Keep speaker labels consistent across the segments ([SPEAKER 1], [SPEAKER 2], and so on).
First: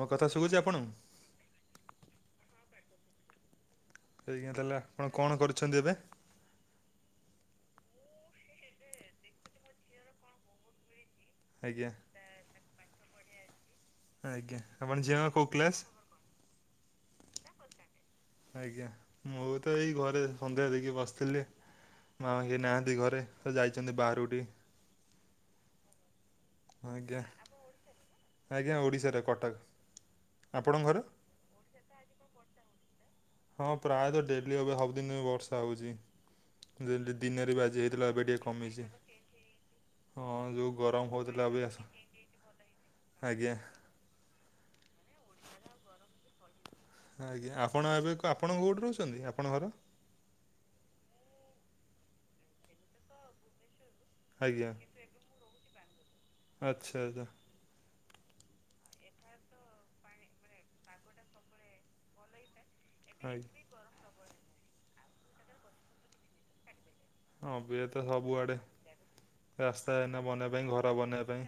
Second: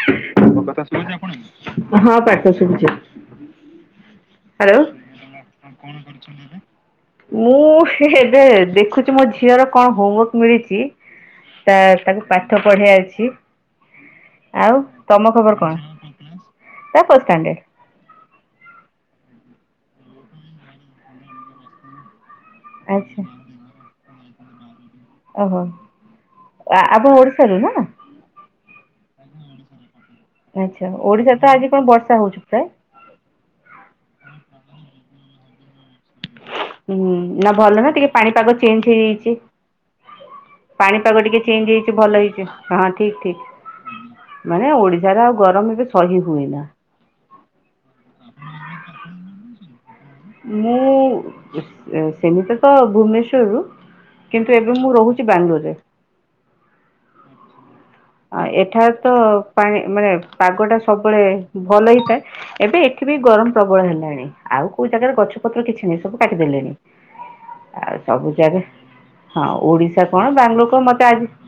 [SPEAKER 1] ମୋ କଥା ଶୁଭୁଛି ଆପଣଙ୍କୁ ସେଇଆ ତାହେଲେ
[SPEAKER 2] ହ୍ୟାଲୋ
[SPEAKER 1] ଆପଣ କଣ କରିଛନ୍ତି ଏବେ?
[SPEAKER 2] ମୁଁ ଏବେ ଦେଖୁଛି ମୋ ଝିଅର କଣ ହୋମ୍ ମିଳିଛି ତା
[SPEAKER 1] ଆଜ୍ଞା
[SPEAKER 2] ତାକୁ ପାଠ ପଢେ଼ଇଆ ଅଛି
[SPEAKER 1] ଆଜ୍ଞା
[SPEAKER 2] ଆଉ
[SPEAKER 1] ଆପଣ ଝିଅଙ୍କ
[SPEAKER 2] ତମ
[SPEAKER 1] କୋଉ
[SPEAKER 2] ଖବର କଣ
[SPEAKER 1] କ୍ଲାସ୍
[SPEAKER 2] ତାର ଫାଷ୍ଟ୍ ଷ୍ଟାଣ୍ଡାର୍ଡ।
[SPEAKER 1] ଆଜ୍ଞା ମୁଁ ତ ଏଇ ଘରେ ସନ୍ଧ୍ୟା ଦେଇକି ବସିଥିଲି ମା ବି ନାହାନ୍ତି
[SPEAKER 2] ଆଚ୍ଛା
[SPEAKER 1] ଘରେ। ତ ଯାଇଛନ୍ତି ବାହାରୁକୁ ଟିକେ।
[SPEAKER 2] ଓହୋ। ଆ- ଆପଣ
[SPEAKER 1] ଆଜ୍ଞା
[SPEAKER 2] ଓଡିଶାରୁ ନା?
[SPEAKER 1] ଆଜ୍ଞା ଓଡ଼ିଶାର କଟକ ଆପଣଙ୍କ
[SPEAKER 2] ଆଚ୍ଛା
[SPEAKER 1] ଘର
[SPEAKER 2] ଓଡିଶା ତ ଆଜି କାଇଁ ବର୍ଷା ହଉଛି ପ୍ରାୟ।
[SPEAKER 1] ହଁ ପ୍ରାୟତଃ ଡେଲି ଏବେ ସବୁଦିନ ବର୍ଷା ହଉଛି।
[SPEAKER 2] ହୁଁ ନା ଭଲ ନା ଟିକେ
[SPEAKER 1] ଏବେ
[SPEAKER 2] ପାଣିପାଗ
[SPEAKER 1] କମିଛି
[SPEAKER 2] ଚେଞ୍ଜ ହେଇଯାଇଛି।
[SPEAKER 1] ହଁ ଯେଉଁ ଗରମ
[SPEAKER 2] ପାଣିପାଗ ଟିକେ
[SPEAKER 1] ହେଉଥିଲା ଏବେ
[SPEAKER 2] ଚେଞ୍ଜ ହେଇଛି ଭଲ ହେଇଛି ହଁ ଠିକ୍ ଠିକ୍।
[SPEAKER 1] ଆଜ୍ଞା
[SPEAKER 2] ମାନେ ଓଡ଼ିଶାର ଗରମବି ସହି ହୁଏ ନା।
[SPEAKER 1] ହଁ ଆଜ୍ଞା ଆପଣ ଏବେ କ ଆପଣ କୋଉଁଠି ରହୁଛନ୍ତି ଆପଣଙ୍କ ଘର?
[SPEAKER 2] ମୁଁ ସେମିତି ତ ଭୁବନେଶ୍ୱରରୁ କିନ୍ତୁ
[SPEAKER 1] ଆଜ୍ଞା
[SPEAKER 2] ଏବେ ମୁଁ ରହୁଛି ବାଙ୍ଗାଲୋରରେ।
[SPEAKER 1] ଆଚ୍ଛା ଆଜା।
[SPEAKER 2] ଆ ଏଠାରେ ତ ପାଣି ମାନେ ପାଗ ଟା ସବୁବେଳେ ଭଲ ହେଇଥାଏ। ଏବେ ଏଠି ବି ଗରମ
[SPEAKER 1] ଆଜ୍ଞା
[SPEAKER 2] ପ୍ରବଳ ହେଲାଣି ଆଉ କୋଉ ଜାଗାରେ ଗଛପତ୍ର କିଛି ନାହିଁ ସବୁ କାଟିଦେଲେଣି।
[SPEAKER 1] ହଁ ଏବେ
[SPEAKER 2] ଆଉ
[SPEAKER 1] ତ
[SPEAKER 2] ସବୁ
[SPEAKER 1] ସବୁଆଡ଼େ
[SPEAKER 2] [unintelligible] ହଁ
[SPEAKER 1] ରାସ୍ତା
[SPEAKER 2] ଓଡ଼ିଶା
[SPEAKER 1] ଏଇନା
[SPEAKER 2] କଣ
[SPEAKER 1] ବନେଇବା ପାଇଁ
[SPEAKER 2] ବାଙ୍ଗାଲୋର କଣ
[SPEAKER 1] ଘର
[SPEAKER 2] ମତେ
[SPEAKER 1] ବନେଇବା
[SPEAKER 2] ଆଜି
[SPEAKER 1] ପାଇଁ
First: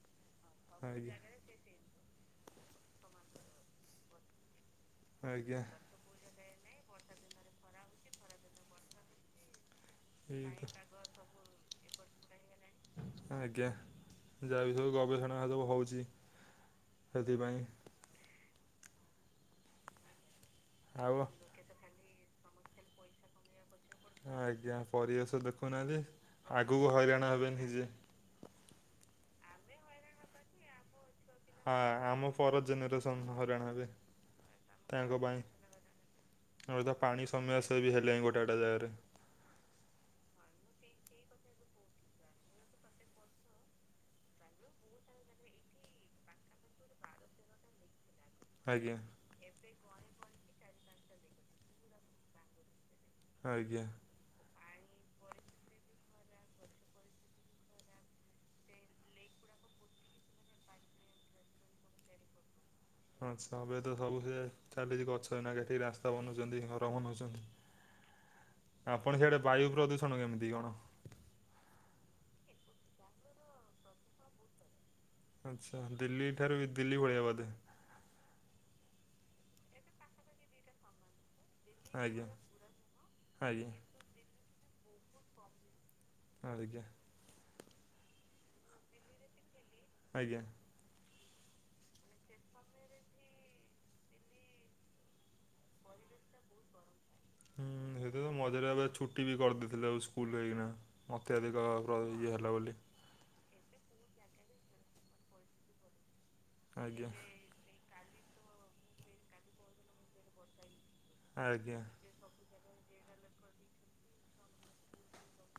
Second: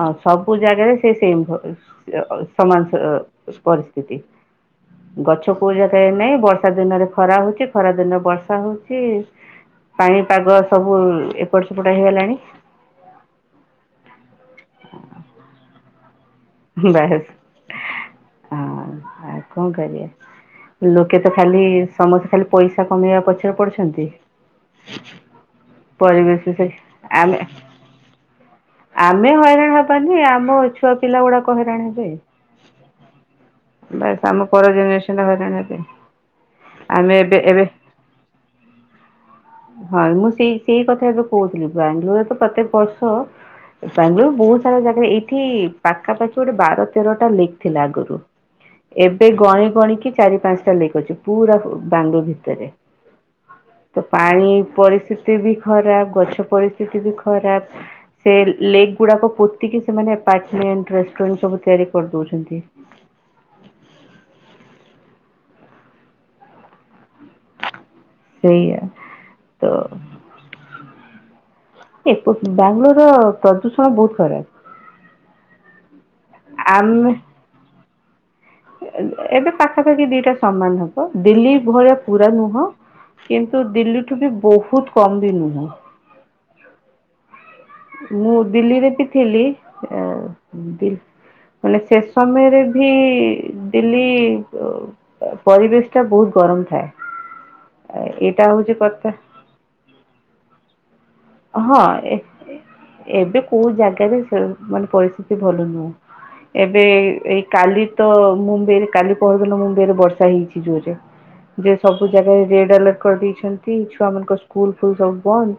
[SPEAKER 2] ହ ସବୁ ଜାଗାରେ ସେ
[SPEAKER 1] ଆଜ୍ଞା
[SPEAKER 2] ସେମ୍ ସମାନ ପରିସ୍ଥିତି। ଗଛ
[SPEAKER 1] ଆଜ୍ଞା
[SPEAKER 2] କୋଉ ଜାଗାରେ ନାହିଁ ବର୍ଷା ଦିନରେ ଖରା ହଉଛି ଖରା ଦିନରେ ବର୍ଷା ହଉଛି। ପାଣି ପାଗ
[SPEAKER 1] ଏଇତ
[SPEAKER 2] ସବୁ ଏପଟ ସେପଟ ହେଇଗଲାଣି।
[SPEAKER 1] ଆଜ୍ଞା ଯାହା ବି ସବୁ ଗବେଷଣା ସବୁ ହଉଛି।
[SPEAKER 2] ବସ୍ ହଁ
[SPEAKER 1] ସେଥିପାଇଁ
[SPEAKER 2] ଆଉ କଣ କରିବା।
[SPEAKER 1] ଆଉ
[SPEAKER 2] ଲୋକେ ତ ଖାଲି ସମସ୍ତେ ଖାଲି ପଇସା କମେଇବା ପଛରେ ପଡୁଛନ୍ତି।
[SPEAKER 1] ହଁ ଆଜ୍ଞା ପରିବେଶ ଦେଖୁନାହାନ୍ତି
[SPEAKER 2] ପରିବେଶ ସେ
[SPEAKER 1] ଆଗକୁ ହଇରାଣ
[SPEAKER 2] ଆମେ
[SPEAKER 1] ହେବେ ନିଯେ।
[SPEAKER 2] ଆମେ ହଇରାଣ ହବାନି ଆମ ଛୁଆ ପିଲା ଗୁଡାକ
[SPEAKER 1] ହଁ
[SPEAKER 2] ହଇରାଣ
[SPEAKER 1] ହଁ
[SPEAKER 2] ହେବେ
[SPEAKER 1] ଆମ ପର ଜେନେରେସନ୍ ହରିରାଣ ହେ
[SPEAKER 2] ବାସ୍ ଆମ ପର ଜେନେରେସନ
[SPEAKER 1] ତାଙ୍କ ପାଇଁ
[SPEAKER 2] ହଇରାଣ ହେବେ
[SPEAKER 1] ଆର ଏବେତ
[SPEAKER 2] ଆମେ
[SPEAKER 1] ପାଣି
[SPEAKER 2] ଏବେ
[SPEAKER 1] ସମୟ
[SPEAKER 2] ଏବେ
[SPEAKER 1] ସେ ବି ହେଲେଣି ଗୋଟେ। [inaudible] ଜାଗାରେ।
[SPEAKER 2] ହଁ ମୁଁ ସେଇ ସେଇ କଥା କହୁଥିଲି ବାଙ୍ଗଲୋରରେ ତ ପ୍ରତ୍ୟେକ ବର୍ଷ। ବାଙ୍ଗାଲୋର ବହୁତ ସାରା ଜାଗା ଏଇଠି ପାଖାପାଖି ଗୋଟେ ବାର ତେରଟା ଲେକ୍ ଥିଲା ଆଗରୁ।
[SPEAKER 1] ଆଜ୍ଞା।
[SPEAKER 2] ସେ ଗଣି ଗଣିକି ଚାରି ପାଞ୍ଚଟା ଲିକ ଅଛି ପୁରା ବାଙ୍ଗୁ ଭିତରେ।
[SPEAKER 1] ଆଜ୍ଞା।
[SPEAKER 2] ତ ପାଣି ପରିସ୍ଥିତି ବି ଖରାପ ଗଛ ପରିସ୍ଥିତି ବି ଖରାପ। ସେ ଲେଗ ଗୁଡାକ ପୋତିକି ସେମାନେ ପମଣ୍ ରେସ୍ଟୁ ରାଣ୍ଟ ସବୁ ତିଆରି କରିଦଉଛନ୍ତି।
[SPEAKER 1] ଆଛା ଏବେ ତ ସବୁ ସେ ଚାଲିଛି ଗଛ ଏଇନା କାଟିକି ରାସ୍ତା ବନଉଛନ୍ତି ଘର ବନଉଛନ୍ତି।
[SPEAKER 2] ହ
[SPEAKER 1] ଆପଣ ସେଆଡେ ବାୟୁ ପ୍ରଦୂଷଣ କେମିତି କଣ।
[SPEAKER 2] ଏ ବାଙ୍ଗାଲୋର ର ପ୍ରଦୂଷଣ ବହୁତ ଖରାପ।
[SPEAKER 1] ଆଚ୍ଛା ଦିଲ୍ଲୀ ଠାରୁ ବି ଦିଲ୍ଲୀ
[SPEAKER 2] ଆମେ
[SPEAKER 1] ଭଳିଆ ବୋଦେ।
[SPEAKER 2] ଏବେ ପାଖାପାଖି ଦିଟା ସମାନ ହବ ଦିଲ୍ଲୀ ଭଳିଆ
[SPEAKER 1] ଆଜ୍ଞା
[SPEAKER 2] ପୁରା ନୁହଁ କିନ୍ତୁ
[SPEAKER 1] ଆଜ୍ଞା
[SPEAKER 2] ଦିଲ୍ଲୀଠୁ ବି ବହୁତ କମ ବି ନୁହଁ।
[SPEAKER 1] ଆଜ୍ଞା।
[SPEAKER 2] ମୁଁ ଦିଲ୍ଲୀରେ ବି ଥିଲି।
[SPEAKER 1] ଆଜ୍ଞା।
[SPEAKER 2] ଦିଲ୍ ମାନେ ସେ ସମୟରେ ବି ଦିଲ୍ଲୀ ପରିବେଶ ଟା ବହୁତ ଗରମ ଥାଏ।
[SPEAKER 1] ହୁଁ ସେଇତ
[SPEAKER 2] ଏଇଟା
[SPEAKER 1] ମଝିରେ
[SPEAKER 2] ହଉଛି
[SPEAKER 1] ଏବେ
[SPEAKER 2] କଥା
[SPEAKER 1] ଛୁଟି ବି କରିଦେଇଥିଲେ ଆଉ ସ୍କୁଲ ହେଇକିନା। ମୋତେ ଅଧିକ
[SPEAKER 2] ହଁ ଏ
[SPEAKER 1] ପ୍ରଯୋଜ୍ୟ ହେଲା ବୋଲି।
[SPEAKER 2] ଏବେ କୋଉ ଜାଗାରେ ମାନେ ପରିସ୍ଥିତି ଭଲ ନୁହେଁ ଏବେ
[SPEAKER 1] ଆଜ୍ଞା
[SPEAKER 2] ଏଇ କାଲି ତ ମୁମ୍ବାଇରେ କାଲି ପହର ଦିନ ମୁମ୍ବାଇରେ ବର୍ଷା ହେଇଛି ଜୋରରେ ଯେ
[SPEAKER 1] ଆଜ୍ଞା
[SPEAKER 2] ସବୁ ଜାଗାରେ ରେଡ୍ ଆଲର୍ଟ କରିଦେଇଛନ୍ତି ଛୁଆମାନଙ୍କ ସ୍କୁଲ ଫୁଲ ସବୁ ବନ୍ଦ।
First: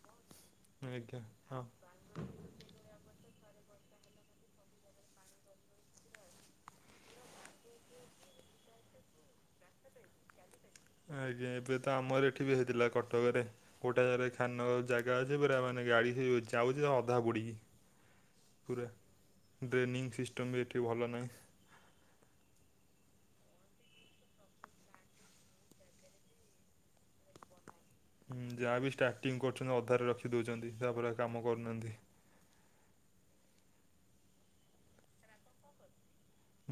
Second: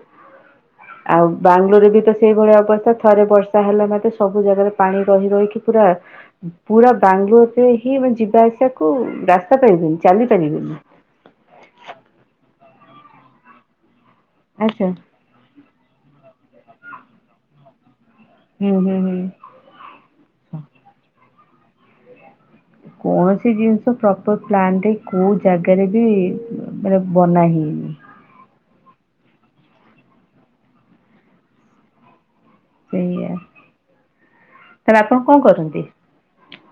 [SPEAKER 1] ଆଜ୍ଞା
[SPEAKER 2] ଆଉ
[SPEAKER 1] ହଁ
[SPEAKER 2] ବାଙ୍ଗଲୋରରେ ବି ତ। ସେଇଭଳି ଅବସ୍ଥା ଥରେ ବର୍ଷା ହେଲା ମାତେ ସବୁ ଜାଗାରେ ପାଣି ରହି ରହିକି ପୁରା ପୁରା ବାଙ୍ଗଲୋରରେ ହିଁ ମାନେ ଯିବା ଆସିବାକୁ ରାସ୍ତା ପାରିବେନି ଚାଲି ପାରିବେନି।
[SPEAKER 1] ଆଜ୍ଞା ଏବେ ତ ଆମର ଏଠି ବି ହେଇଥିଲା କଟକରେ କୋଉଟା ଜାଗାରେ ଖାନ
[SPEAKER 2] ଆଚ୍ଛା।
[SPEAKER 1] ଜାଗା ଅଛି। ପୁରରା ମାନେ ଗାଡି ଯାଉଛି ଅଧା ପୁଡିକି।
[SPEAKER 2] ହୁଁ ହୁଁ ହୁଁ।
[SPEAKER 1] ଡ୍ରେନିଂ ସିଷ୍ଟମ୍ ବି ଏଠି ଭଲ ନାହିଁ।
[SPEAKER 2] କୌଣସି ଜିନିଷ ପ୍ରପର ପ୍ଲାନ ରେ କୋଉ ଜାଗାରେ ବି ମାନେ ବନା ହେଇନି।
[SPEAKER 1] ହଁ ଯାହା ବିି ଷ୍ଟାର୍ଟିଂ କରୁଛନ୍ତି ଅଧାରେ ରଖିଦଉଛନ୍ତି ତାପରେ କାମ କରୁନାହାନ୍ତି।
[SPEAKER 2] ସେଇଆ ତାହେଲେ ଆପଣ କଣ କରଛନ୍ତି।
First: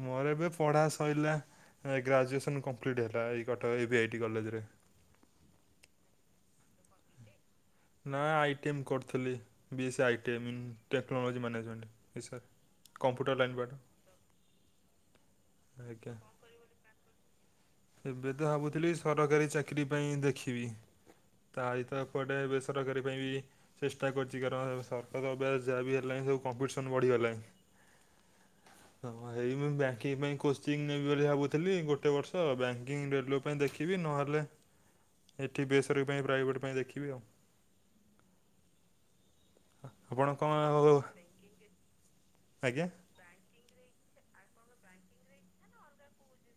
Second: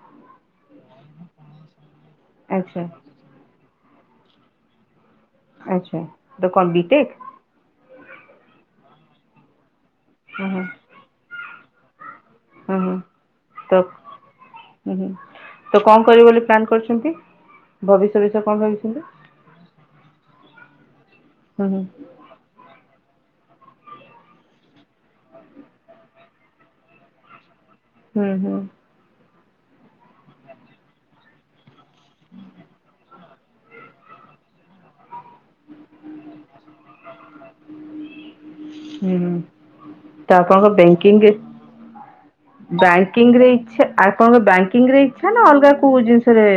[SPEAKER 1] ମୋର ଏବେ ପଢ଼ା ସରିଲା ଗ୍ରାଜୁଏସନ
[SPEAKER 2] ଆଚ୍ଛା
[SPEAKER 1] କମ୍ପ୍ଲିଟ୍ ହେଲା ଏଇ କଟକ ଏବେ ଏଇଟି କଲେଜରେ।
[SPEAKER 2] ଆଚ୍ଛା ତ କଣ ବିଟେକ୍।
[SPEAKER 1] ନା ଆଇଟିମ କରୁଥିଲି ବିଏସି
[SPEAKER 2] ହଁ
[SPEAKER 1] ଆଇଟିଏମ।
[SPEAKER 2] ହଁ
[SPEAKER 1] ଟେକ୍ନୋଲୋଜି ମ୍ୟାନେଜମେଣ୍ଟ ଏ ସାର୍
[SPEAKER 2] ହଁ ହଁ
[SPEAKER 1] କମ୍ପ୍ୟୁଟର ଲାଇନ୍ ପାଠ।
[SPEAKER 2] ତ ହୁଁ ହୁଁ ତ କଣ
[SPEAKER 1] ଆଜ୍ଞା
[SPEAKER 2] କରିବେ ବୋଲି ପ୍ଲନ୍ କରିଛନ୍ତି। ଭବିଷ୍ୟ
[SPEAKER 1] ଏବେ
[SPEAKER 2] ବିଷୟ
[SPEAKER 1] ତ
[SPEAKER 2] କଣ
[SPEAKER 1] ଭାବୁଥିଲି
[SPEAKER 2] ଭାବିଛନ୍ତି?
[SPEAKER 1] ସରକାରୀ ଚାକିରି ପାଇଁ ଦେଖିବି।
[SPEAKER 2] ହୁଁ ହୁଁ।
[SPEAKER 1] ତାଭିତରେ କୁଆଡେ ବେସରକାରୀ ପାଇବି। ଚେଷ୍ଟା କରିଛି କାରଣ ସରକାର ଏବେ ଯାହା ବି ହେଲାଣି ସବୁ କମ୍ପିଟିସନ ବଢିଗଲାଣି।
[SPEAKER 2] ହୁଁ ହୁଁ।
[SPEAKER 1] ହଁ ଏଇ ମୁଁ ବ୍ୟାଙ୍କିଙ୍ଗ ପାଇଁ କୋଚିଂ ନେବି ବୋଲି ଭାବୁଥିଲି ଗୋଟେ ବର୍ଷ ବ୍ୟାଙ୍କିଙ୍ଗ ରେଲୱେ ଦେଖିବି ନହେଲେ ଏଠି ବେସର ପାଇଁ ପ୍ରାଇଭେଟ ପାଇଁ ଦେଖିବା
[SPEAKER 2] ହୁଁ। ହୁଁ
[SPEAKER 1] ଆପଣ
[SPEAKER 2] ତ
[SPEAKER 1] କଣ
[SPEAKER 2] ଆପଣଙ୍କ
[SPEAKER 1] ଆଜ୍ଞା
[SPEAKER 2] ବ୍ୟାଙ୍କିଙ୍ଗ ବ୍ୟାଙ୍କ ବ୍ୟାଙ୍କିଙ୍ଗ ରେ ଇଛା ଆଉ କଣ ଅଲଗା କଣ ବ୍ୟାଙ୍କିଙ୍ଗ ରେ ଇଚ୍ଛା ନା ଅଲଗା କୋଉ ଜିନିଷରେ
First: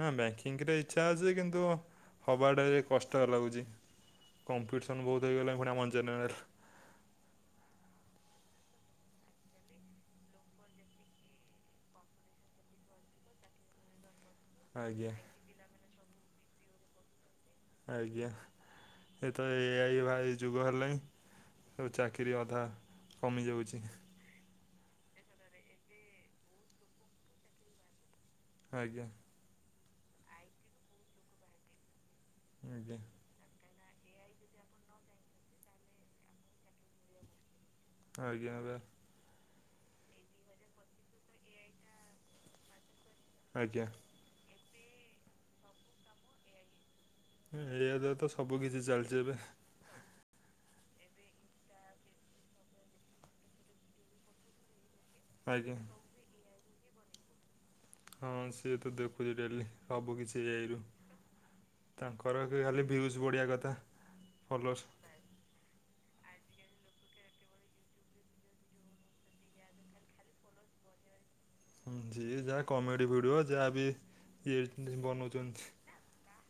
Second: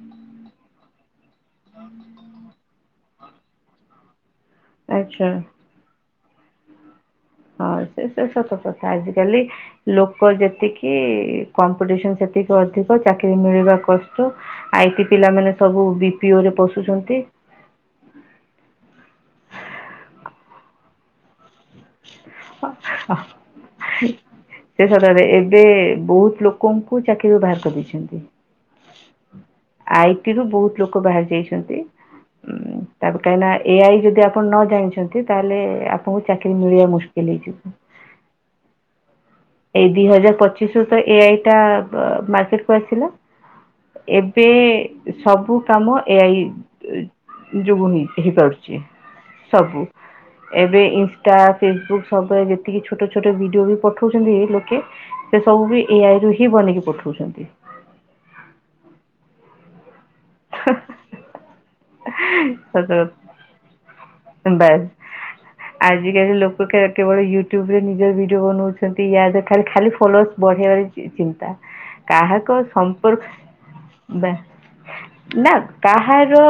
[SPEAKER 1] ହଁ ବ୍ୟାଙ୍କିଙ୍ଗ ରେ ଇଚ୍ଛା ଅଛି କିନ୍ତୁ, ହବାଟା ବି କଷ୍ଟ ଲାଗୁଛି। କମ୍ପିଟିସନ୍
[SPEAKER 2] ଆଚ୍ଛା
[SPEAKER 1] ବହୁତ ହେଇଗଲାଣି ଫୁଣି ଆମର ଜେନେରାଲ
[SPEAKER 2] ହଁ ସେ ତ ସତ କଥା ଆଜିକାଲି ଲୋକ ଯେତିକି କମ୍ପିଟିସନ ସେତିକି ଅଧିକ ଚାକିରି ମିଳିବା କଷ୍ଟ ଆଇ-ଟି
[SPEAKER 1] ଆଜ୍ଞା
[SPEAKER 2] ପିଲାମାନେ ସବୁ ବି ପିଓରେ ପଶୁଛନ୍ତି।
[SPEAKER 1] ଆଜ୍ଞା। ଏ ତ ଏ-ଆ-ଇ ଭାଇ ଯୁଗ ହେଲାଣି ସବୁ ଚାକିରି ଅଧା
[SPEAKER 2] ଅ ଅ
[SPEAKER 1] କମିଯାଉଛି
[SPEAKER 2] ଶେଷଟାରେ ଏବେ ବହୁତ ଲୋକଙ୍କୁ ଚାକିରିରୁ ବାହାର କରିଦେଇଛନ୍ତି।
[SPEAKER 1] ଆଜ୍ଞା।
[SPEAKER 2] ଆଇଟିରୁୁ ବହୁତ ଲୋକ ବାହାରି ଯାଇଛନ୍ତି ଉ
[SPEAKER 1] ଆଜ୍ଞା
[SPEAKER 2] ତା କହିଁକି ନା ଏଆଇ ଯଦି ଆପଣ ନ ଜାଣିଛନ୍ତି ତାହେଲେ ଆପଣଙ୍କୁ ଚାକିରି ମିଳିବା ମୁସ୍କିଲ୍ ହେଇଯିବ।
[SPEAKER 1] ଆଜ୍ଞା ଆଜ୍ଞା।
[SPEAKER 2] ଏଇ ଦି ହଜାର ପଚିଶ ରୁ ତ ଏ ଆଇ ଟା ମାର୍କେଟ କୁ ଆସିଲା।
[SPEAKER 1] ଆଜ୍ଞା।
[SPEAKER 2] ଏବେ ସବୁ କାମ ଏ ଆଇ ଯୋଗ
[SPEAKER 1] ଏଇଆ
[SPEAKER 2] ହେଇ
[SPEAKER 1] ଦ୍ୱାରା ତ ସବୁ
[SPEAKER 2] ହେଇପାରୁଛି
[SPEAKER 1] କିିଛି ଚାଲିଛି ଏବେ
[SPEAKER 2] ସବୁ ଏବେ ଏ ଟା ଫେସବୁକ୍ ସବୁଳେ ଯେତିକି ଛୋଟ ଛୋଟ ଭିଡିଓ ବି ପଠଉଛନ୍ତି ଲୋକେ ସେ ସବୁ
[SPEAKER 1] ଆଜ୍ଞା
[SPEAKER 2] ବି ଏଇଆଇ ରୁ ହିଁ ବନେଇକି ପଠଉଛନ୍ତି।
[SPEAKER 1] ହଁ ସିଏ ତ ଦେଖୁଛି ଡେଲି ହବୁ କିଛି ଏ ଆଇ ରୁ ତାଙ୍କର ଖାଲି
[SPEAKER 2] ସତ
[SPEAKER 1] ଭିଉଜ ବଢିଆ କଥା ଫଲୋସ
[SPEAKER 2] ବାସ୍ ଆଜିକାଲି ଲୋକ କେ କେବଳ ୟୁଟ୍ୟୁବ ରେ ନିଜର ଭିଡିଓ ବନଉଛନ୍ତି ୟା ଖାଲି ଖାଲି ଫଲୋର୍ ବଢାଇ ଚିନ୍ତା
[SPEAKER 1] ଯ
[SPEAKER 2] କାହାକୁ
[SPEAKER 1] ଯାହା କମେଡ଼ି ଭିଡ଼ିଓ
[SPEAKER 2] ସମ୍ପର୍କ
[SPEAKER 1] ଯାହା ବି ଇଏ
[SPEAKER 2] ନା
[SPEAKER 1] ବନଉଛନ୍ତି
[SPEAKER 2] କାହାର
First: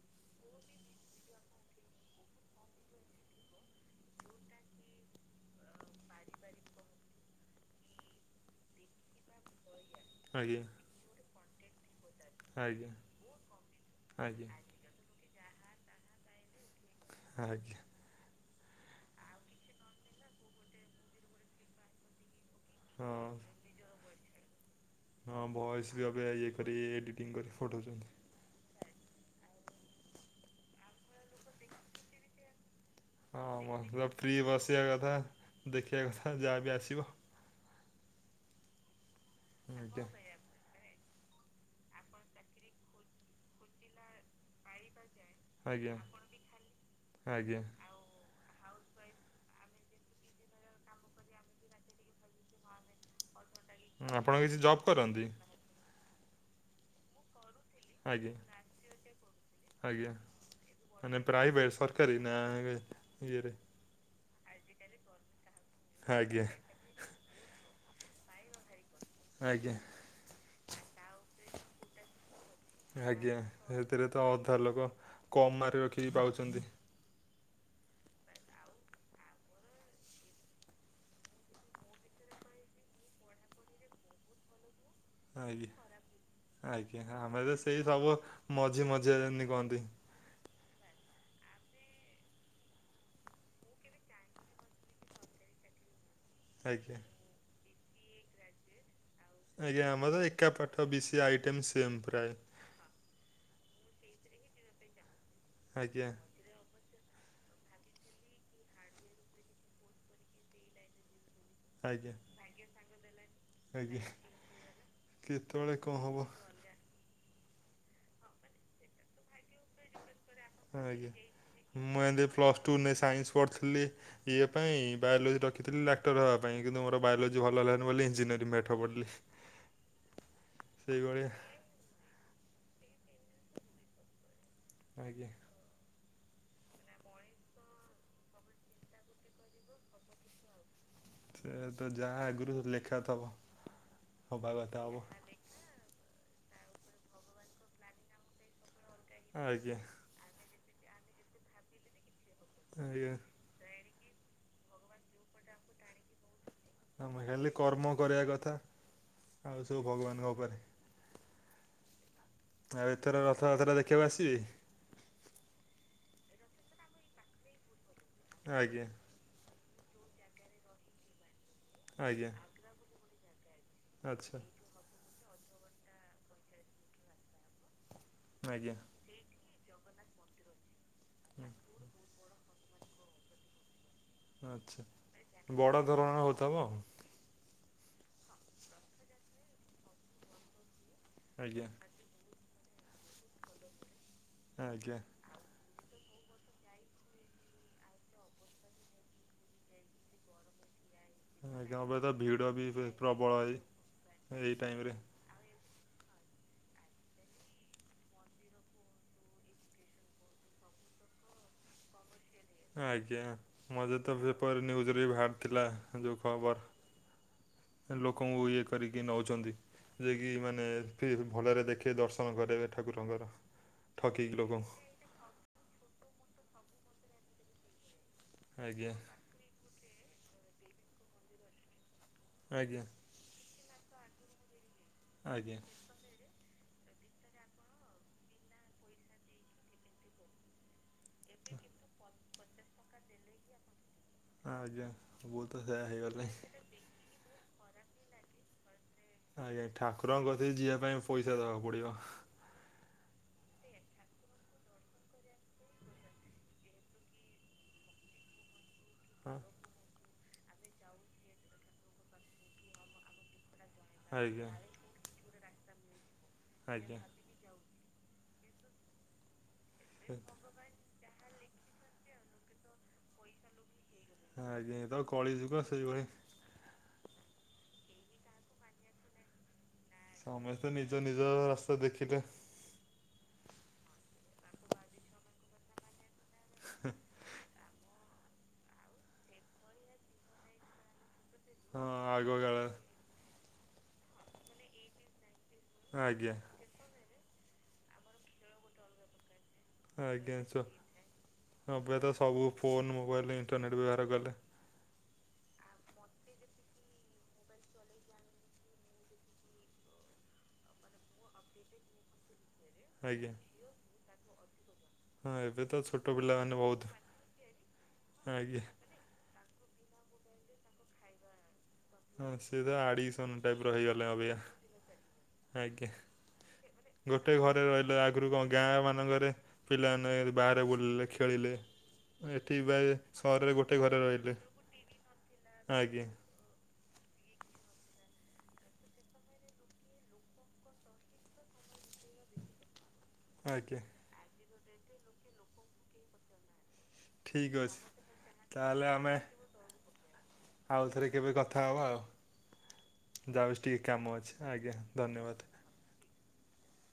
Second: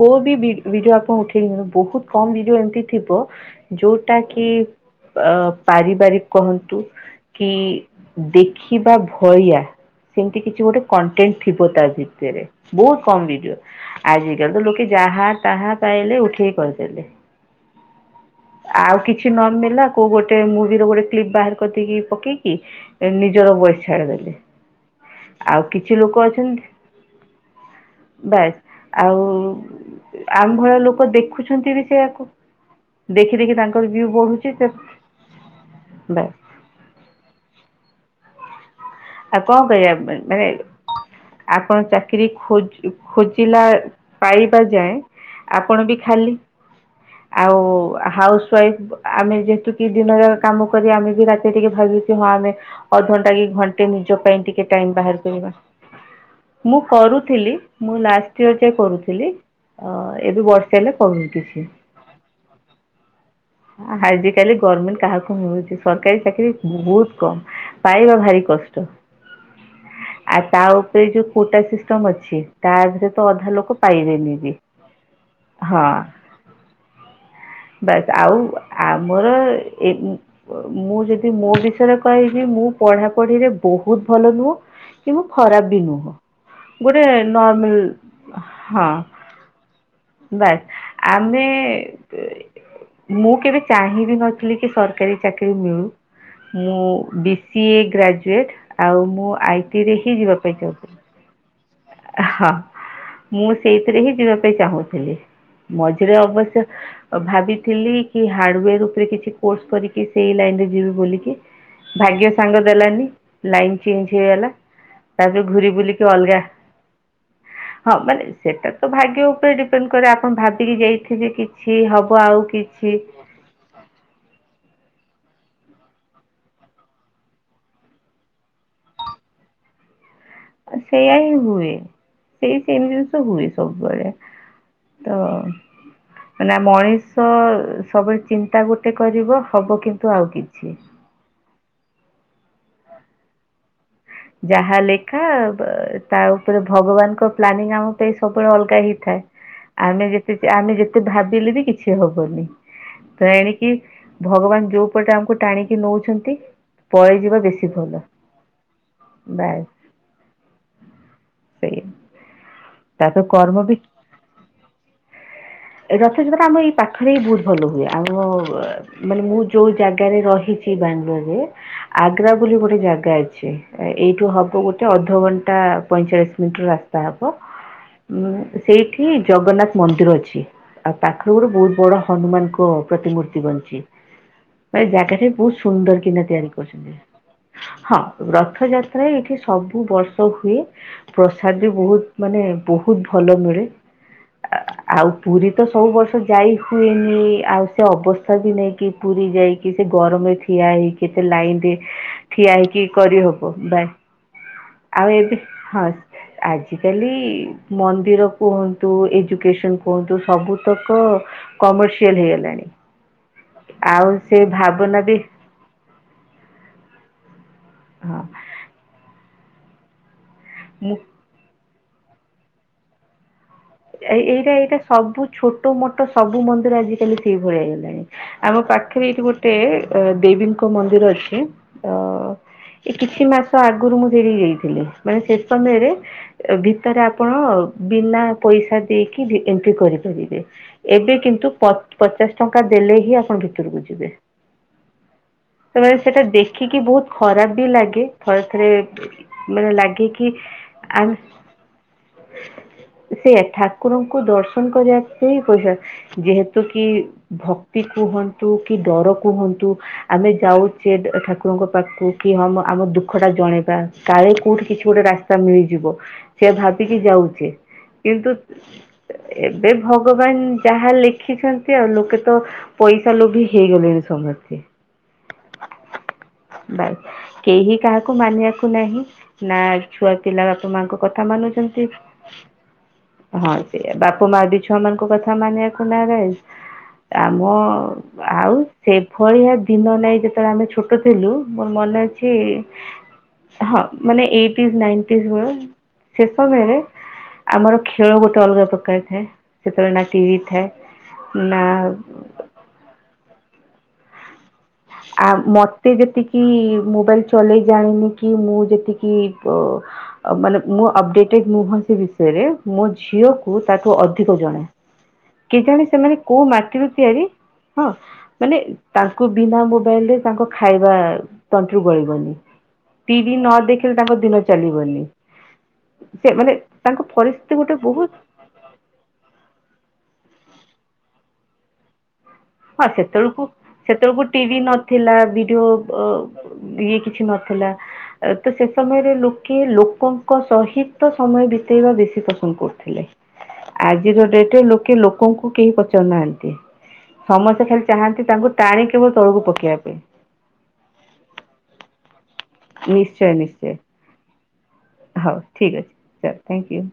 [SPEAKER 2] କୋଉ ବି ଭିଡିଓ ଆପଣ ଉଠେଇିବେନି ବହୁତ କମ ଭିଡିଓ ଏମିତି ଥିବ ଯୋଉଟା କି ଆ ପାରିବାରିକ କୁହନ୍ତୁ କି ଦେଖିବା ଭଇଆ ସେମିତି
[SPEAKER 1] ଆଜ୍ଞା
[SPEAKER 2] କିଛି ଗୋଟେ କଣ୍ଟେଣ୍ଟ ଥିବ ତା ଭିତରେ
[SPEAKER 1] ଆଜ୍ଞା
[SPEAKER 2] ବହୁତ କମ ଭିଡିଓ
[SPEAKER 1] ଆଜ୍ଞା
[SPEAKER 2] ଆଜିକାଲି ତ ଲୋକେ ଯାହା ତାହା ପାଇଲେ ଉଠେଇ ପ ତିଲେ
[SPEAKER 1] ଆଜ୍ଞା ଆଜ୍ଞା
[SPEAKER 2] ଆଉ କିଛି ନ ମ ନେଲା କୋଉ ଗୋଟେ ମୁଭି ର ଗୋଟେ କ୍ଲିପ ବାହାର କରିଦେଇକି ପକେଇ କି
[SPEAKER 1] ହଁ
[SPEAKER 2] ନିଜର ବୟସ ଛାଡ଼ିଦେଲେ।
[SPEAKER 1] ହଁ
[SPEAKER 2] ଆଉ
[SPEAKER 1] ଭଏସ୍
[SPEAKER 2] କିଛି
[SPEAKER 1] ବି
[SPEAKER 2] ଲୋକ
[SPEAKER 1] ଏବେ ଇଏ
[SPEAKER 2] ଅଛନ୍ତି
[SPEAKER 1] କରି ଏଡ଼ିଟିଂ କରି ପଠଉଛନ୍ତି।
[SPEAKER 2] ବାସ୍ ଆଉ ଆମ୍ଭ ଭଳିଆ ଲୋକ ଦେଖୁଛନ୍ତି ବି ସେୟାକୁ। ଦେଖି ଦେଖି
[SPEAKER 1] ହଁ
[SPEAKER 2] ତାଙ୍କର ଭ୍ୟୁ
[SPEAKER 1] ମେ ଫି
[SPEAKER 2] ବଢୁଛି ସେ
[SPEAKER 1] ବସିବା କଥା ଦେଖିବା
[SPEAKER 2] ବାସ୍
[SPEAKER 1] କଥା ଯାହାବି ଆସିବ
[SPEAKER 2] ଆଉ କଣ କହିବା
[SPEAKER 1] ଆଜ୍ଞା
[SPEAKER 2] ମାନେ ଆପଣ ଚାକିରି ଖୋ ଖୋଜିଲା ପାଇବା ଯାଏ ଆପଣ
[SPEAKER 1] ଆଜ୍ଞା
[SPEAKER 2] ବି ଖାଲି ଆଉ
[SPEAKER 1] ଆଜ୍ଞା
[SPEAKER 2] ହାଉସ ୱାଇଫ ଆମେ ଯେହେତୁ କିି ଦିନରେ କାମ କରି ଆମେ ବି ରାତିରେ ଟିକେ ଭାବୁ କି ହଁ ଆମେ ଅଧଣ୍ଟା କି ଘଣ୍ଟେ ନିଜ
[SPEAKER 1] ଆପଣ
[SPEAKER 2] ପାଇଁ
[SPEAKER 1] କିଛି
[SPEAKER 2] ଟିକେ
[SPEAKER 1] ଜବ୍
[SPEAKER 2] ଟାଇମ୍ ବାହାର
[SPEAKER 1] କରନ୍ତି?
[SPEAKER 2] କରିବା ମୁଁ କରୁଥିଲି ମୁଁ
[SPEAKER 1] ଆଜ୍ଞା
[SPEAKER 2] ଲାଷ୍ଟ ଇୟର ଯାଏ କରୁଥିଲି। ଅ
[SPEAKER 1] ଆଜ୍ଞା।
[SPEAKER 2] ଏବେ ବର୍ଷେ ହେଲା
[SPEAKER 1] ମାନେ
[SPEAKER 2] କରୁନି କିଛି
[SPEAKER 1] ପ୍ରାଇଭେଟ ସରକାରୀ ନା ଇଏ ରେ
[SPEAKER 2] ଆଜି କାଲି ଗଭମେଣ୍ଟ କାହାକୁ ମିଳୁଛି ସରକାରୀ
[SPEAKER 1] ଆଜ୍ଞା
[SPEAKER 2] ଚାକିରୀ ବହୁତ କମ ପାଇବା ଭାରି କଷ୍ଟ।
[SPEAKER 1] ଆଜ୍ଞା।
[SPEAKER 2] ଆ ତା ଉପରେ ଯୋଉ କୋଟା ସିଷ୍ଟମ ଅଛି। ତା ଦେହେରେ ତ
[SPEAKER 1] ଆଜ୍ଞା
[SPEAKER 2] ଅଧା ଲୋକ
[SPEAKER 1] ସେଥିରେ ତ
[SPEAKER 2] ପାଇବେନି ବି ହଁ।
[SPEAKER 1] ପାାଉଛନ୍ତି।
[SPEAKER 2] ବାସ ଆଉ ଆମର ଏ ମୁଁ ଯଦି ମୋ ବିଷୟରେ କହିବି ମୁଁ ପଢାପଢିରେ ବହୁତ ଭଲ ନୁହଁ କି ମୁଁ ଖରାପ
[SPEAKER 1] ଆଜ୍ଞା।
[SPEAKER 2] ବି ନୁହଁ। ଗୋଟେ
[SPEAKER 1] ଆଜ୍ଞା ଆମେ ତ ସେଇ ସବୁ
[SPEAKER 2] ନର୍ମାଲ ହଁ
[SPEAKER 1] ମଝି ମଝିଆ ଯେମତି କୁହନ୍ତି।
[SPEAKER 2] ବାସ୍ ଆମେ ମୁଁ କେବେ ଚାହିଁବି ନଥିଲି କି ସରକାରୀ ଚାକିରି ମିଳୁ ମୁଁ
[SPEAKER 1] ଆଜ୍ଞା।
[SPEAKER 2] ବିସିଏ ଗ୍ରାଜୁଏଟ୍ ଆଉ ମୁଁ
[SPEAKER 1] ଆଜ୍ଞା
[SPEAKER 2] ଆଇଟିରେ ହିଁ
[SPEAKER 1] ଆମର
[SPEAKER 2] ଯିବା
[SPEAKER 1] ଏକା
[SPEAKER 2] ପାଇଁ
[SPEAKER 1] ପାଠ
[SPEAKER 2] ଚାହୁଁଥିଲି
[SPEAKER 1] ବିସିଏ ଆଇଟିଏମ୍ ସିଏମ୍
[SPEAKER 2] ହଁ ମୁଁ ସେଇଥିରେ ହିଁ ଯିବା ପାଇଁ ଚାହୁଁଥିଲି
[SPEAKER 1] ଆଜ୍ଞା
[SPEAKER 2] ମଝିରେ ଅବଶ୍ୟ ଭାବିଥିଲି କି ହାର୍ଡ଼ୱେର ଉପରେ କିଛି କୋର୍ସ କରିକି ସେଇ ଲାଇନ ରେ ଯିବି ବୋଲିକି।
[SPEAKER 1] ଆଜ୍ଞା।
[SPEAKER 2] ଭାଗ୍ୟ ସାଙ୍ଗ ଦେଲାନି ଲାଇନ୍
[SPEAKER 1] ଆଜ୍ଞା
[SPEAKER 2] ଚେଞ୍ଜ ହେଇଗଲା ତାପରେ ଘୁରି
[SPEAKER 1] କେତେବେଳେ କଣ
[SPEAKER 2] ବୁଲିକି
[SPEAKER 1] ହବ
[SPEAKER 2] ଅଲଗା ହଁ ମାନେ ସେଟା ତ ଭାଗ୍ୟ ଉପରେ ଡିପ୍ ପେନ କରେ ଆପଣ ଭାବିକି
[SPEAKER 1] ଆଜ୍ଞା
[SPEAKER 2] ଯାଇଥିବେ କିଛି ହବ ଆଉ କିଛି
[SPEAKER 1] କରିଥିଲି। ଇଏ ପାଇଁ ବାୟୋଲୋଜି ରଖିଥିଲି ଡାକ୍ତର ହବା ପାଇଁ କିନ୍ତୁ ମୋର ବାୟୋଲୋଜି ଭଲ ହେଲାନି ବୋଲି ଇଞ୍ଜିନିୟରିଂ ପାଠ ପଢିଲି।
[SPEAKER 2] ସେଇୟା ହିଁ ହୁଏ ସେଇ ସେମ ଜିନିଷ ହୁଏ ସବୁବେଳେ। ଓ
[SPEAKER 1] ଆଜ୍ଞା
[SPEAKER 2] ଅ। ହେରା ମଣିଷ ସବୁବେଳେ ଚିନ୍ତା ଗୋଟେ କରିବ ହବ କିନ୍ତୁ ଆଉ କିଛି।
[SPEAKER 1] ସେୟାତ ଯାହା ଆଗରୁ ଲେଖା ଥବ। ହବା
[SPEAKER 2] ଯାହା
[SPEAKER 1] କଥା ହବ
[SPEAKER 2] ଲେଖା ତା ଉପରେ ଭଗବାନଙ୍କ ପ୍ଲାନିଂ ଆମ ପାଇଁ ସବୁବେଳେ ଅଲଗା ହେଇ ଥାଏ
[SPEAKER 1] ଆଜ୍ଞା
[SPEAKER 2] ଆମେ ଯେତେ ଯା ଆମେ ଯେତେ ଭାବିଲେ ବି କି କିଛି ହବନି
[SPEAKER 1] ଆଜ୍ଞା
[SPEAKER 2] ତ ଏଣିକି ଭଗବାନ ଯଉ ପଟେ ଆମକୁ ଟାଣିକି ନଉଛନ୍ତି
[SPEAKER 1] ଆମେ
[SPEAKER 2] ପଳେଇଯିବା
[SPEAKER 1] ଖାଲି
[SPEAKER 2] ବେଶୀ
[SPEAKER 1] କର୍ମ
[SPEAKER 2] ଭଲ
[SPEAKER 1] କରିବା କଥା ଆଉ ସବୁ ଭଗବାନଙ୍କ ଉପରେ।
[SPEAKER 2] ସେଇ।
[SPEAKER 1] ଆଉ ଏଥର ରଥଯାତ୍ରା ଦେଖିବାକୁ ଆସିବେ?
[SPEAKER 2] ରଥଯାତ୍ରାଟା ଆମ ଏଇ ପାଖରେ ବିି ବହୁତ ଭଲ ହୁଏ ଆମ
[SPEAKER 1] ଆଜ୍ଞା
[SPEAKER 2] ମାନେ ମୁଁ ଯୋଉ ଜାଗାରେ ରହିଛି ବାଙ୍ଗଲୋରରେ
[SPEAKER 1] ଆଜ୍ଞା
[SPEAKER 2] ଆଗ୍ରା ବୋଲି ଗୋଟେ ଜାଗା ଅଛି ଏଇଠୁ
[SPEAKER 1] ଆଚ୍ଛା
[SPEAKER 2] ହବ ଗୋଟେ ଅଧଘଣ୍ଟା ପଇଁଚାଳିଶ ମିନିଟ ର ରାସ୍ତା ହବ ଉଁ
[SPEAKER 1] ଆଜ୍ଞା
[SPEAKER 2] ସେଇଠି ଜଗନ୍ନାଥ ମନ୍ଦିର ଅଛି ଆଉ ପାଖରେ ଗୋଟେ ବହୁତ ବଡ ହନୁମାନଙ୍କ ପ୍ରତିମୂର୍ତ୍ତି ବନିଛି
[SPEAKER 1] ଆଚ୍ଛା
[SPEAKER 2] ବାକି ଜାଗା ବହୁତ
[SPEAKER 1] ବଡ଼
[SPEAKER 2] ସୁନ୍ଦର
[SPEAKER 1] ଧରଣର
[SPEAKER 2] କିନା ତିଆରି
[SPEAKER 1] ହେଉଥିବ
[SPEAKER 2] କରିସନ୍ତି। ହଁ ରଥଯାତ୍ରା ଏଇଠି ସବୁ ବର୍ଷ ହୁଏ ପ୍ରସାଦ
[SPEAKER 1] ଆଜ୍ଞା
[SPEAKER 2] ବି ବହୁତ ମାନେ ବହୁତ ଭଲ ମିଳେ
[SPEAKER 1] ଆଜ୍ଞା
[SPEAKER 2] ଆଉ ପୁରୀ ତ ସବୁ ବର୍ଷ ଯାଇ ହୁଏନି ଆଉ ସେ ଅବସ୍ଥା ବି ନାଇଁକି ପୁରୀ ଯାଇକି ସେ ଗରମରେ ଠିଆହେଇକି କେତେ ଲାଇନ ରେ
[SPEAKER 1] ଆଜ୍ଞା ଏବେ ତ ଭିଡ଼
[SPEAKER 2] ଠିଆ
[SPEAKER 1] ବି
[SPEAKER 2] ହେଇକି
[SPEAKER 1] ପ୍ରବଳ
[SPEAKER 2] କରିହବ
[SPEAKER 1] ଏଇ
[SPEAKER 2] ବାଏ
[SPEAKER 1] ଏଇ ଟାଇମରେ
[SPEAKER 2] ଆଉ ଏବେ ହଁ ଆଜିକାଲି ମନ୍ଦିର କୁହନ୍ତୁ ଏଜୁକେସନ କୁହନ୍ତୁ ସବୁତକ କମର୍ସିଆଲ ହେଇଗଲାଣି।
[SPEAKER 1] ଆଜ୍ଞା ମଝିରେ
[SPEAKER 2] ଆଉ
[SPEAKER 1] ତ
[SPEAKER 2] ସେ
[SPEAKER 1] ପେପର ନ୍ୟୁଜରେ
[SPEAKER 2] ଭାବନା
[SPEAKER 1] ବି ବାହାରି ଥିଲା ଯୋଉ ଖବର
[SPEAKER 2] ହଁ
[SPEAKER 1] ଲୋକଙ୍କୁ ଇଏ କରିକି ନଉଛନ୍ତି ଯେକି ମାନେ
[SPEAKER 2] ମୁଁ
[SPEAKER 1] ଫିର ଭଲରେ ଦେଖେଇ ଦର୍ଶନ କରେଇବେ ଠାକୁରଙ୍କର।
[SPEAKER 2] ଏ
[SPEAKER 1] ଠକିକି
[SPEAKER 2] ଏଇଟା
[SPEAKER 1] ଲୋକଙ୍କୁ।
[SPEAKER 2] ଏଇଟା ସବୁ ଛୋଟ ମୋଟ ସବୁ ମନ୍ଦିର ଆଜିିକାଲି ସେଇଭଳିଆ ହେଇଗଲାଣି। ଆମ
[SPEAKER 1] ଆଜ୍ଞା
[SPEAKER 2] ପାଖରେ ଏଇଠି ଗୋଟେ ଅ ଦେବୀଙ୍କ ମନ୍ଦିର ଅଛି ଅ ଅ
[SPEAKER 1] ଆଜ୍ଞା
[SPEAKER 2] ଏ କିଛି ମାସ ଆଗରୁ ମୁଁ ସେଠିକି ଯାଇଥିଲି ମାନେ
[SPEAKER 1] ଆଜ୍ଞା
[SPEAKER 2] ସେସମୟ ରେ ଏ ଭିତରେ ଆପଣ ବିନା ପଇସା ଦେଇକି ବି ଏଣ୍ଟ୍ରି କରିପାରିବେ। ଏବେ କିନ୍ତୁ ପ ପଚାଶ ଟଙ୍କା ଦେଲେ ହିଁ ଆପଣ ଭିତରକୁ ଯିବେ।
[SPEAKER 1] ହଁ ଆଜ୍ଞା ବୁ ତ ସେଇୟା
[SPEAKER 2] ସେମାନେ ସେଟା
[SPEAKER 1] ହେଇଗଲାଇଁ।
[SPEAKER 2] ଦେଖିକି ବହୁତ ଖରାପ ବି ଲାଗେ ଥରେ ଥରେ
[SPEAKER 1] ଆଜ୍ଞା
[SPEAKER 2] ମାନେ ଲାଗେ
[SPEAKER 1] ଠାକୁରଙ୍କ
[SPEAKER 2] କି
[SPEAKER 1] କଥିକୁ ଯିବା ପାଇଁ ପଇସା ଦବାକୁ ପଡିବ।
[SPEAKER 2] ସେୟା ଠାକୁରଙ୍କୁ ଦର୍ଶନ କରିବା ସେ ପଇସା ଯେହେତୁ କି ଭକ୍ତି କୁହନ୍ତୁ କି ଡର କୁହନ୍ତୁ ହା ଆମେ ଯାଉଛେ ଠାକୁରଙ୍କ ପାଖକୁ କି ହମ ଆମ ଦୁଃଖ ଟା ଜଣେଇବା କାଳେ
[SPEAKER 1] ଆଜ୍ଞା
[SPEAKER 2] କୋଉଠି କିଛି ଆ ଗୋଟେ ରାସ୍ତା ମିଳିଯିବ ସେୟା
[SPEAKER 1] ଆଜ୍ଞା
[SPEAKER 2] ଭାବିକି ଯାଉଚେ। କିନ୍ତୁ ଏବେ ଭଗବାନ ଯାହା ଲେ ଦେଖିଛନ୍ତି ଆଉ ଲୋକେ ତ ପଇସା ଲୋଭି ହେଇଗଲେଣି।
[SPEAKER 1] ହଁ
[SPEAKER 2] ସମସ୍ତେ
[SPEAKER 1] ଆଜ୍ଞା ଏଇ ତ କଳି ଯୁଗ ସେଇଭଳି
[SPEAKER 2] ବାସ୍ କେହି କାହାକୁ ମାନିବାକୁ ନାହିଁ। ନା ଛୁଆ ପିଲା
[SPEAKER 1] ସମସ୍ତେ
[SPEAKER 2] ବାପା
[SPEAKER 1] ନିଜ
[SPEAKER 2] ମାଙ୍କୁ
[SPEAKER 1] ନିଜ
[SPEAKER 2] କଥା
[SPEAKER 1] ରାସ୍ତା
[SPEAKER 2] ମାନୁଛନ୍ତି।
[SPEAKER 1] ଦେଖିଲେ
[SPEAKER 2] ହଁ ସେୟ ବାପା ମା ବି ଛୁଆ ମାନଙ୍କ କଥା ମାନିବାକୁ ନାରାଜ ଆମ ଆଉ ସେଭଳିଆ ଦିନ ନାଇଁ ଯେତେବେଳେ ଆମେ ଛୋଟ ଥିଲୁ। ମୋର
[SPEAKER 1] ହଁ
[SPEAKER 2] ମନେ
[SPEAKER 1] ଆଗ
[SPEAKER 2] ଅଛି
[SPEAKER 1] କାଳ
[SPEAKER 2] ଇ ହଁ ମାନେ ଏଇଟି ନାଇଟି ବେଳେ
[SPEAKER 1] ଆଜ୍ଞା
[SPEAKER 2] ଶେଷବେଳେ ଆମର ଖେଳ ଗୋଟେ ଅଲଗା ପ୍ରକାର ଥାଏ ସେତେବେଳେ ନା
[SPEAKER 1] ଆଜ୍ଞା
[SPEAKER 2] ଟିଭି ଥାଏ ନା
[SPEAKER 1] ଫୋନ ମୋବାଇଲ ଇଣ୍ଟରନେଟ ବ୍ଯଵହାର କଲେ।
[SPEAKER 2] ଆ ମତେ ଯେତିକି ମୋବାଇଲ ଚଲେଇ ଜାଣିନି କି ମୁଁ ଯେତିକି ପ ଆ ମାନେ ମୁଁ ଅପଡେଟେ ମୁଁ ସେ ବିଷୟରେ ମୋ
[SPEAKER 1] ଆଜ୍ଞା
[SPEAKER 2] ଝିଅକୁ ତାଠୁ ଅଧିକ ଜଣା।
[SPEAKER 1] ହଁ
[SPEAKER 2] କି
[SPEAKER 1] ଏବେ ତ
[SPEAKER 2] ଜଣେ
[SPEAKER 1] ଛୋଟ
[SPEAKER 2] ସେମାନେ କୋଉ
[SPEAKER 1] ପିଲାମାନେ
[SPEAKER 2] ମାଟିରୁ
[SPEAKER 1] ବହୁତ
[SPEAKER 2] ତିଆରି ହଁ ମାନେ
[SPEAKER 1] ଆଜ୍ଞା
[SPEAKER 2] ତାଙ୍କୁ ବିନା ମୋବାଇଲ ରେ ତାଙ୍କ ଖାଇବା। ତଣ୍ଟିରୁ ଗଳିବନି
[SPEAKER 1] ହଁ ସିଏ ତ
[SPEAKER 2] ଟିଭି
[SPEAKER 1] ଆଡ଼ିସନ୍
[SPEAKER 2] ନ
[SPEAKER 1] ଟାଇପ୍ ର
[SPEAKER 2] ଦେଖିଲେ
[SPEAKER 1] ହେଇଗଲେ
[SPEAKER 2] ତାଙ୍କ
[SPEAKER 1] ଅବିକା
[SPEAKER 2] ଦିନ ଚାଲିବନି।
[SPEAKER 1] ଆଜ୍ଞା
[SPEAKER 2] ସେ ମାନେ ତାଙ୍କ ପରିସ୍ଥିତି
[SPEAKER 1] ଘରେ
[SPEAKER 2] ଗୋଟେ
[SPEAKER 1] ରହିଲେ
[SPEAKER 2] ବହୁତ
[SPEAKER 1] ଆଗରୁ କଣ ଗାଁ ମାନଙ୍କରେ ପିଲାମାନେ ବାହାରେ ବୁଲିଲେ ଖେଳିଲେ। ଏଥି ବେ
[SPEAKER 2] ହଁ ସେତେବେଳକୁ ସେତେବେଳକୁ ଟିଭି ନଥିଲା ଭିଡିଓ ଅ
[SPEAKER 1] ଆଜ୍ଞା
[SPEAKER 2] ଇଏ କିଛି ନଥିଲା। ତ ସେ ସମୟରେ ଲୋକେ ଲୋକଙ୍କ ସହିତ ସମୟ ବିତେଇବା ବେଶୀ ପସନ୍ଦ କରୁଥିଲେ।
[SPEAKER 1] ଆଜ୍ଞା।
[SPEAKER 2] ଆଜିର ଡେଟ ରେ ଲୋକେ ଲୋକଙ୍କୁ କେହି ପଚାରୁନାହାନ୍ତି।
[SPEAKER 1] ଠିକ୍
[SPEAKER 2] ସମସ୍ତେ
[SPEAKER 1] ଅଛି
[SPEAKER 2] ଖାଲି ଚାହାନ୍ତି ତାଙ୍କୁ
[SPEAKER 1] ତାହେଲେ
[SPEAKER 2] ଟାଣି
[SPEAKER 1] ଆମେ
[SPEAKER 2] କେବଳ ତଳକୁ ପକେଇବା ପାଇଁ।
[SPEAKER 1] ଆଉଥରେ କେବେ କଥା ହେବା
[SPEAKER 2] ନିଶ୍ଚୟ
[SPEAKER 1] ଆଉ ଯାଉଛି
[SPEAKER 2] ନିଶ୍ଚୟ
[SPEAKER 1] ଟିକେ କାମ ଅଛି ଆଜ୍ଞା।
[SPEAKER 2] ହଉ
[SPEAKER 1] ଧନ୍ୟବାଦ
[SPEAKER 2] ଠିକ୍ ଅଛି ଚାଲ ଥ୍ୟାଙ୍କୟୁ।